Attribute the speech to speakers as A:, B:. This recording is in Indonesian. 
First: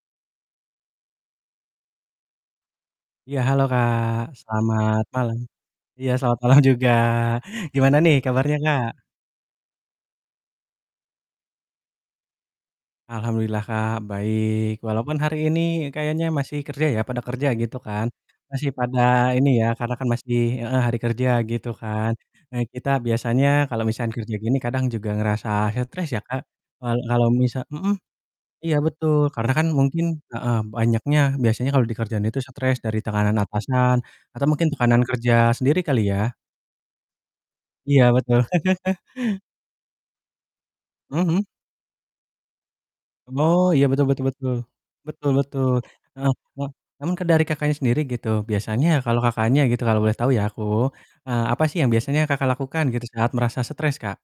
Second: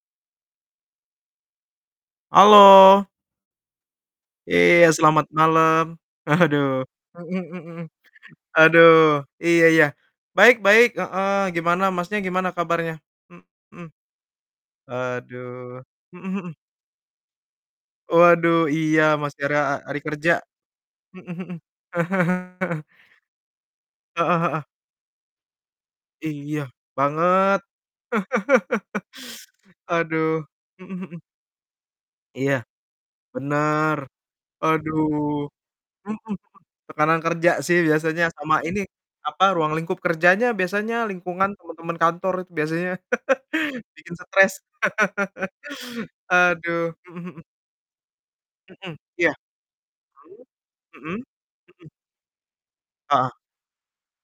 A: Halo.
B: Iya, halo Kak,
A: Iya,
B: selamat
A: selamat
B: malam.
A: malam.
B: Iya, selamat malam
A: Aduh.
B: juga.
A: Mhm, mm mmm.
B: Gimana nih kabarnya, Kak?
A: Aduh, iya iya. Baik baik, heeh. Gimana, Masnya, gimana kabarnya?
B: Alhamdulillah
A: Mhm.
B: Kak, baik, walaupun hari
A: Aduh.
B: ini kayaknya
A: Mhm mhm.
B: masih kerja ya, pada kerja gitu kan?
A: Waduh,
B: Masih pada
A: iya masih
B: ini
A: ada
B: ya,
A: ha
B: karena
A: hari
B: kan
A: kerja.
B: masih heeh, hari
A: Mhm
B: kerja gitu
A: mhm.
B: kan. Nah, kita biasanya kalau misalkan kerja
A: Heeh
B: gini
A: heeh.
B: kadang juga ngerasa stres ya, Kak?
A: Iya,
B: Wal kalau misa
A: banget.
B: mhm, iya betul karena kan mungkin
A: Aduh.
B: heeh,
A: Mhm mhm.
B: banyaknya biasanya kalau di kerjaan itu
A: Iya,
B: stres dari tekanan atasan,
A: benar.
B: atau mungkin tekanan
A: Aduh.
B: kerja sendiri kali
A: Mhm
B: ya?
A: mhm, tekanan kerja sih
B: Iya
A: biasanya
B: betul.
A: sama ini, apa, ruang lingkup kerjanya biasanya,
B: Mhm.
A: lingkungan, teman-teman kantor, itu biasanya
B: Oh, iya betul
A: bikin
B: betul betul,
A: stres.
B: betul betul. Heeh, e
A: Aduh.
B: emang
A: Mhm
B: ke
A: mhm.
B: dari Kakaknya sendiri gitu, biasanya
A: Mhm,
B: kalau
A: iya.
B: Kakaknya gitu kalau boleh tahu ya
A: Baik.
B: aku,
A: Mhm?
B: eee, apa sih
A: Mhm.
B: yang biasanya Kakak lakukan gitu saat
A: Heeh.
B: merasa stres, Kak?